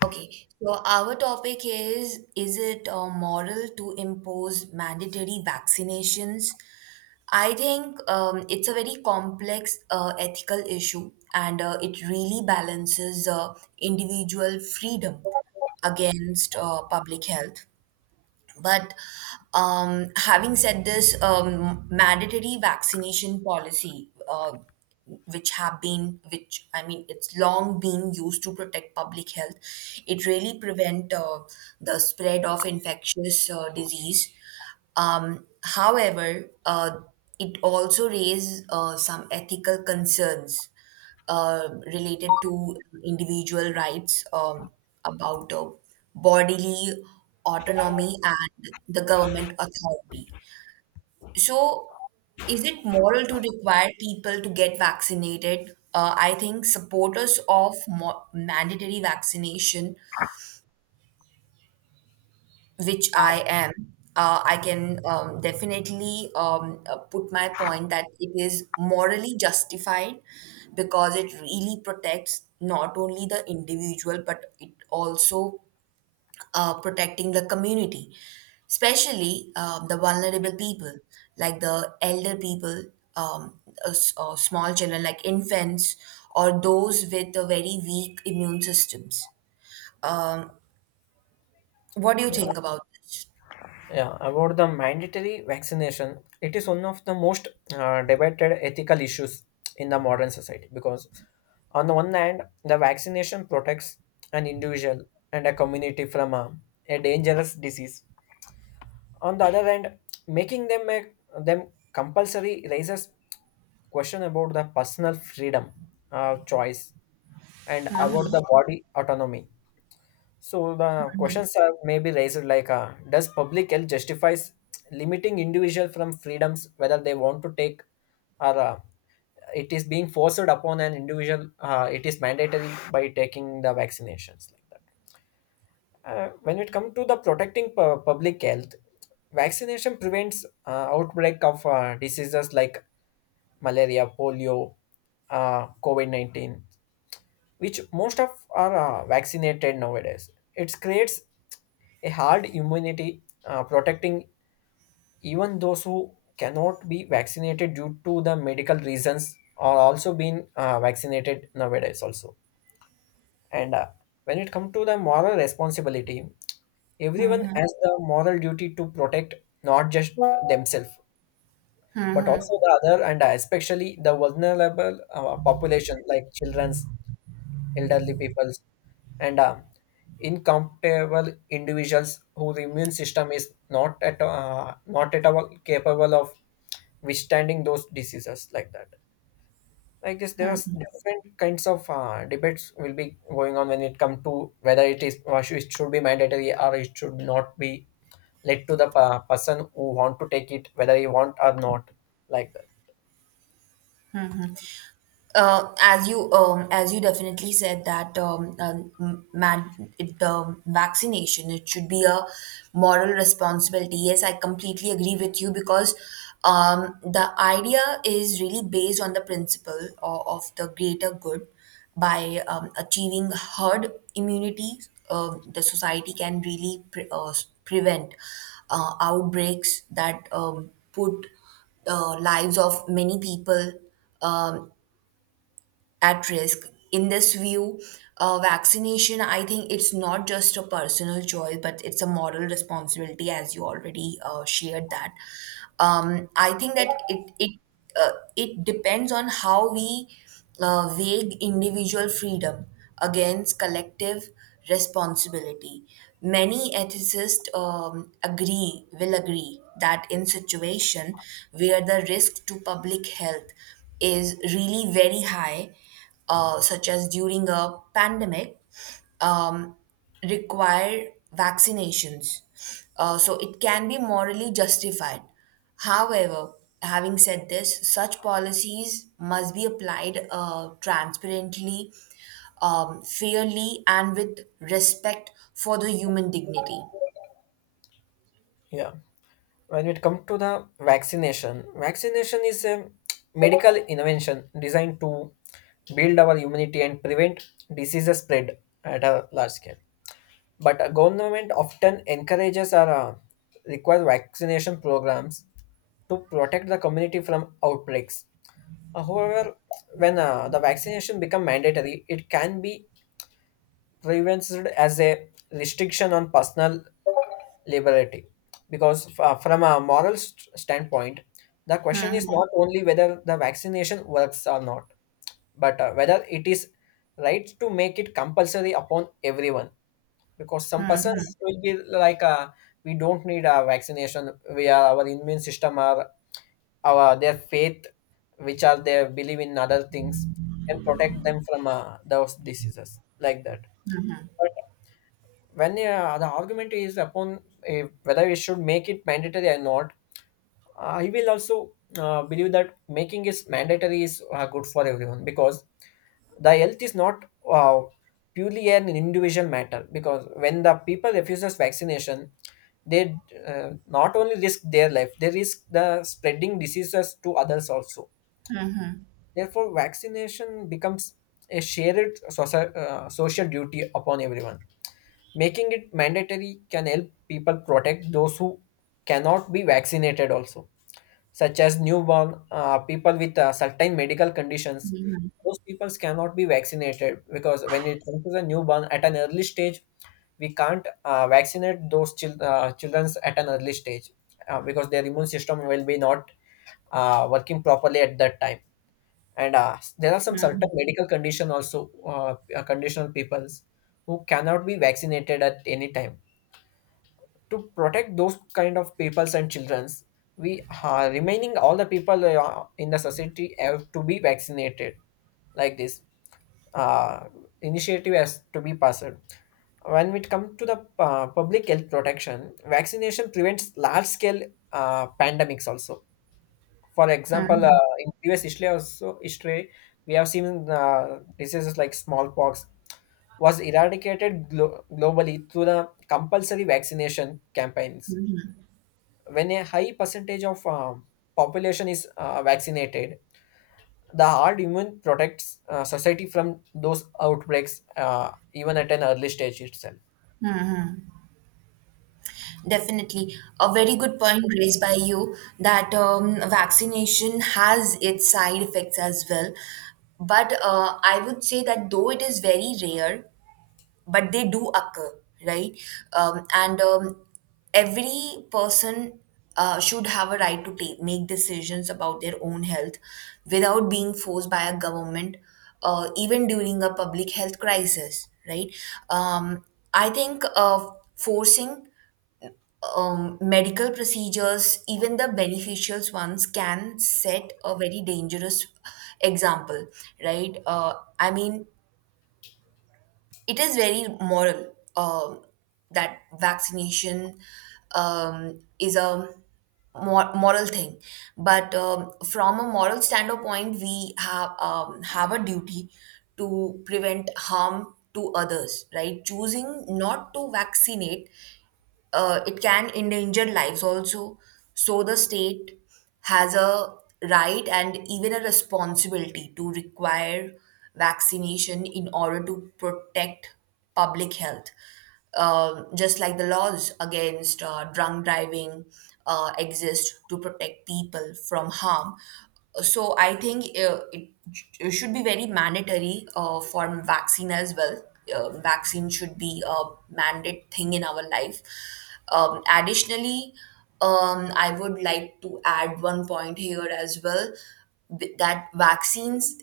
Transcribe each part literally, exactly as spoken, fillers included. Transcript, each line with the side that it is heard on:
right: Okay, so our topic is: is it uh, moral to impose mandatory vaccinations? I think um, it's a very complex uh, ethical issue, and uh, it really balances uh, individual freedom against uh, public health. But um, having said this, um, mandatory vaccination policy, uh, which have been, which I mean, it's long been used to protect public health. It really prevent uh, the spread of infectious uh, disease. Um, however, uh, it also raises uh, some ethical concerns uh, related to individual rights, um, about uh, bodily autonomy and the government authority. So, is it moral to require people to get vaccinated? Uh, I think supporters of mo- mandatory vaccination, which I am, uh, I can um, definitely um, uh, put my point that it is morally justified, because it really protects not only the individual, but it also uh, protecting the community, especially um, the vulnerable people, like the elder people, um, uh, s- uh, small children like infants, or those with a very weak immune systems. Um, what do you
left: Yeah,
right: think about this?
left: yeah. About the mandatory vaccination, it is one of the most uh, debated ethical issues in the modern society because, on the one hand, the vaccination protects an individual and a community from a, a dangerous disease. On the other hand, making them a, them compulsory raises question about the personal freedom, uh, choice, and about the body autonomy. So the questions are maybe raised like, uh, does public health justifies limiting individual from freedoms whether they want to take or uh, it is being forced upon an individual? Uh, it is mandatory by taking the vaccinations like that. Uh, when it comes to the protecting pu- public health, vaccination prevents uh, outbreak of uh, diseases like malaria, polio, uh, COVID nineteen, which most of are uh, vaccinated nowadays. It creates a hard immunity, uh, protecting even those who cannot be vaccinated due to the medical reasons are also being uh, vaccinated nowadays also. And uh, when it comes to the moral responsibility, everyone has the moral duty to protect not just themselves but also the other and uh, especially the vulnerable uh, population like children, elderly peoples, and uh, incompatible individuals whose immune system is not at uh, not at all capable of withstanding those diseases like that. I guess there are different kinds of uh, debates will be going on when it come to whether it is or should- it should be mandatory or it should not be led to the uh, person who want to take it whether he want or not like that.
right: uh, as you um, as you definitely said that, um, um, man, it, the vaccination, it should be a moral responsibility. Yes, I completely agree with you, because um, the idea is really based on the principle of, of the greater good. By um, achieving herd immunity, um, the society can really pre- uh, s- prevent uh, outbreaks that um, put uh, lives of many people um at risk. In this view, uh, vaccination, I think, it's not just a personal choice, but it's a moral responsibility, as you already uh, shared that. Um, I think that it it uh, it depends on how we uh, weigh individual freedom against collective responsibility. Many ethicists um, agree, will agree that in situation where the risk to public health is really very high, uh, such as during a pandemic, um, require vaccinations. Uh, so it can be morally justified. However, having said this, such policies must be applied uh, transparently, um, fairly, and with respect for the human dignity.
left: Yeah. When it comes to the vaccination, vaccination is a medical invention designed to build our immunity and prevent diseases spread at a large scale. But a government often encourages or uh, requires vaccination programs to protect the community from outbreaks. Uh, However, when uh, the vaccination become mandatory, it can be revenced as a restriction on personal liberty because f- from a moral st- standpoint the question is not only whether the vaccination works or not but uh, whether it is right to make it compulsory upon everyone because some persons will be like uh, we don't need a vaccination, we are our immune system or our their faith which are their believe in other things can protect them from uh, those diseases like that. But when uh, the argument is upon uh, whether we should make it mandatory or not, uh, I will also uh, believe that making it mandatory is uh, good for everyone because the health is not uh, purely an individual matter. Because when the people refuses vaccination, they uh, not only risk their life, they risk the spreading diseases to others also. Therefore, vaccination becomes a shared soci- uh, social duty upon everyone. Making it mandatory can help people protect those who cannot be vaccinated also, such as newborn, uh, people with uh, certain medical conditions. Those people cannot be vaccinated because when it comes to the newborn at an early stage, we can't uh, vaccinate those chil- uh, children at an early stage uh, because their immune system will be not uh, working properly at that time. And uh, there are some certain medical condition also, uh, conditional peoples who cannot be vaccinated at any time. To protect those kind of peoples and childrens, we are remaining all the people uh, in the society have to be vaccinated. Like this, uh, initiative has to be passed. When it comes to the uh, public health protection, vaccination prevents large scale uh, pandemics also. For example, uh, in previous history also history we have seen uh, diseases like smallpox was eradicated glo- globally through the compulsory vaccination campaigns. When a high percentage of um, population is uh, vaccinated, the hard immune protects uh, society from those outbreaks uh, even at an early stage itself.
right: Definitely, a very good point raised by you, that um, vaccination has its side effects as well. But uh, I would say that, though it is very rare, but they do occur, right? Um, and um, every person uh, should have a right to take make decisions about their own health without being forced by a government, uh, even during a public health crisis, right? Um, I think uh, forcing um, medical procedures, even the beneficial ones, can set a very dangerous example, right? Uh, I mean, it is very moral, um, that vaccination um, is a mor- moral thing, but um, from a moral standpoint we have um, have a duty to prevent harm to others. Right, choosing not to vaccinate, uh, it can endanger lives also. So the state has a right and even a responsibility to require vaccination in order to protect public health. Um, just like the laws against uh, drunk driving uh, exist to protect people from harm. So I think uh, it, it should be very mandatory uh, for vaccine as well. Uh, vaccine should be a mandate thing in our life. Um, additionally, um, I would like to add one point here as well, th- that vaccines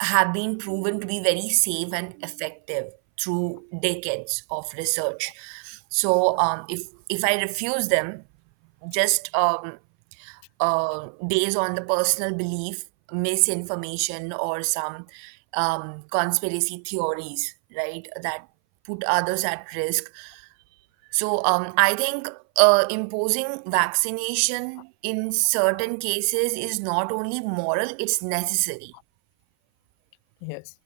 right: have been proven to be very safe and effective through decades of research. So, um, if if I refuse them, just um, uh, based on the personal belief, misinformation, or some um, conspiracy theories, right, that put others at risk, so um, I think uh, imposing vaccination in certain cases is not only moral, it's necessary.
left: Yes,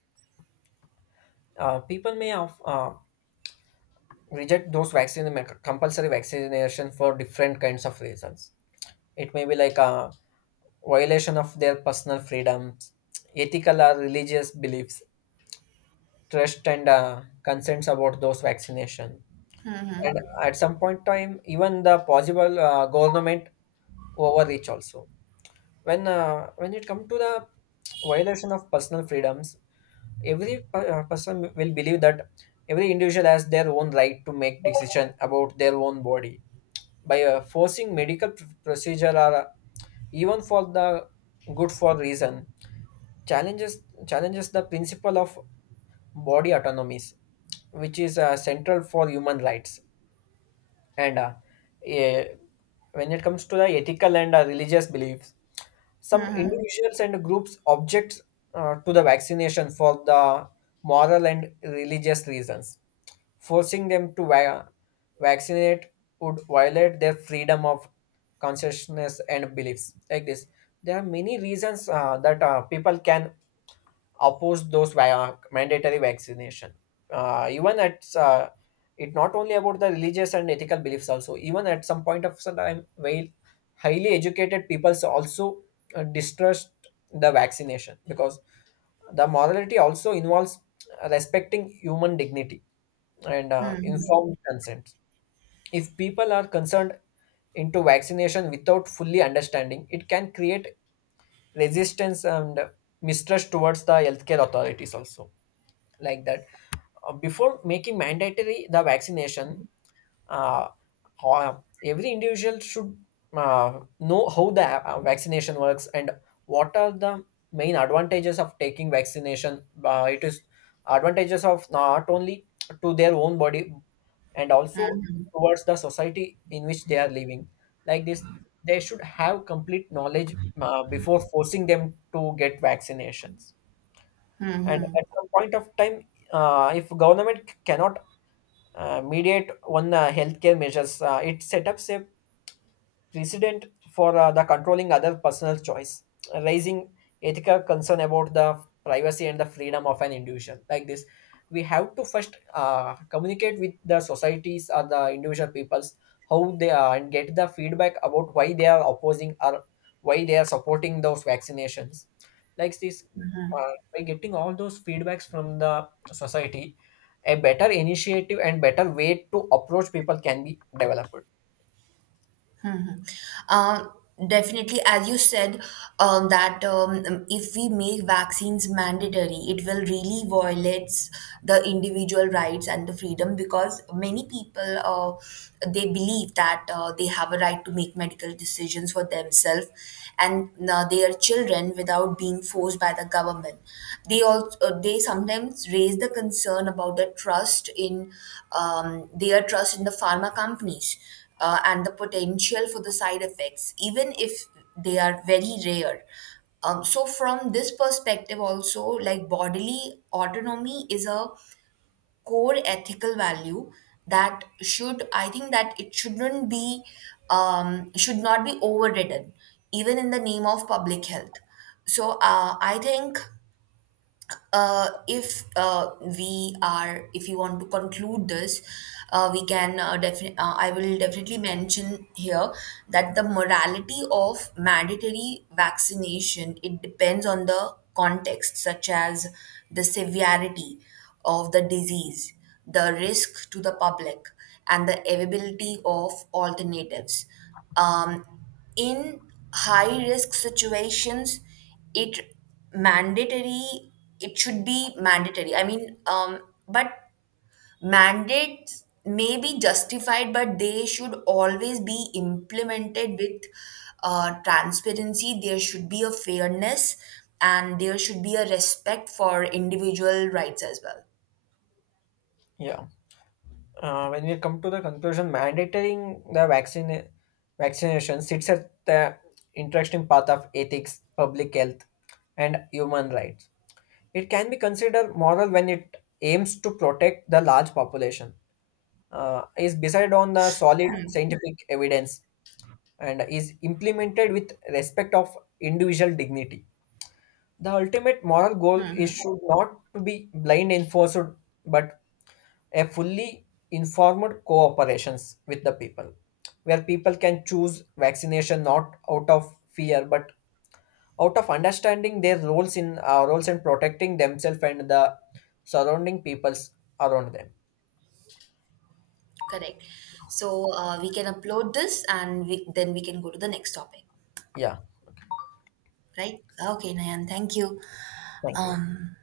left: uh, people may have, uh, reject those vaccine compulsory vaccination for different kinds of reasons. It may be like a violation of their personal freedoms, ethical or religious beliefs, trust and uh, concerns about those vaccination, and at some point time even the possible uh, government overreach also. When uh, when it comes to the violation of personal freedoms, every per- uh, person will believe that every individual has their own right to make decision about their own body. By uh, forcing medical pr- procedure or uh, even for the good for reason, challenges challenges the principle of body autonomies, which is uh, central for human rights. And uh, eh, when it comes to the ethical and uh, religious beliefs, some individuals and groups object uh, to the vaccination for the moral and religious reasons. Forcing them to va- vaccinate would violate their freedom of consciousness and beliefs. Like this, there are many reasons uh, that uh, people can oppose those va- mandatory vaccination. Uh, even at uh, it not only about the religious and ethical beliefs also. Even at some point of some time, while highly educated peoples also uh, distrust the vaccination because the morality also involves respecting human dignity and uh, informed consent. If people are concerned into vaccination without fully understanding, it can create resistance and mistrust towards the healthcare authorities also like that. Uh, Before making mandatory the vaccination, uh, ho- every individual should uh, know how the uh, vaccination works and what are the main advantages of taking vaccination. Uh, it is advantages of not only to their own body and also towards the society in which they are living. Like this, they should have complete knowledge uh, before forcing them to get vaccinations. And at some point of time, uh, if government cannot uh, mediate on uh, healthcare measures, uh, it set up a precedent for uh, the controlling other personal choice, raising ethical concern about the privacy and the freedom of an individual. Like this, we have to first uh, communicate with the societies or the individual peoples, how they are, and get the feedback about why they are opposing or why they are supporting those vaccinations. Like this, uh, by getting all those feedbacks from the society, a better initiative and better way to approach people can be developed.
right: Um, Definitely, as you said, um, that um, if we make vaccines mandatory, it will really violates the individual rights and the freedom, because many people, uh, they believe that uh, they have a right to make medical decisions for themselves and uh, their children without being forced by the government. They also uh, they sometimes raise the concern about the trust in um, their trust in the pharma companies, uh, and the potential for the side effects, even if they are very rare. Um, so, from this perspective, also, like bodily autonomy is a core ethical value that should, I think, that it shouldn't be, um, should not be overridden, even in the name of public health. So, uh, I think uh, if uh, we are if you want to conclude this, uh, we can uh, definitely, uh, I will definitely mention here that the morality of mandatory vaccination, it depends on the context, such as the severity of the disease, the risk to the public, and the availability of alternatives. um, in high risk situations, it mandatory it should be mandatory, I mean, um but mandates may be justified, but they should always be implemented with uh, transparency. There should be a fairness, and there should be a respect for individual rights as well.
left: Yeah. Uh, when we come to the conclusion, mandating the vaccine vaccination sits at the interesting path of ethics, public health, and human rights. It can be considered moral when it aims to protect the large population, uh, is based on the solid scientific evidence, and is implemented with respect of individual dignity. The ultimate moral goal is should not to be blind enforced, but a fully informed cooperations with the people where people can choose vaccination not out of fear but out of understanding their roles in uh, roles and protecting themselves and the surrounding peoples around them.
right: Correct. So uh, we can upload this, and we, then we can go to the next topic,
left: Yeah,
right: right? Okay, Nayan, thank you.
left: thank you.
right: Um,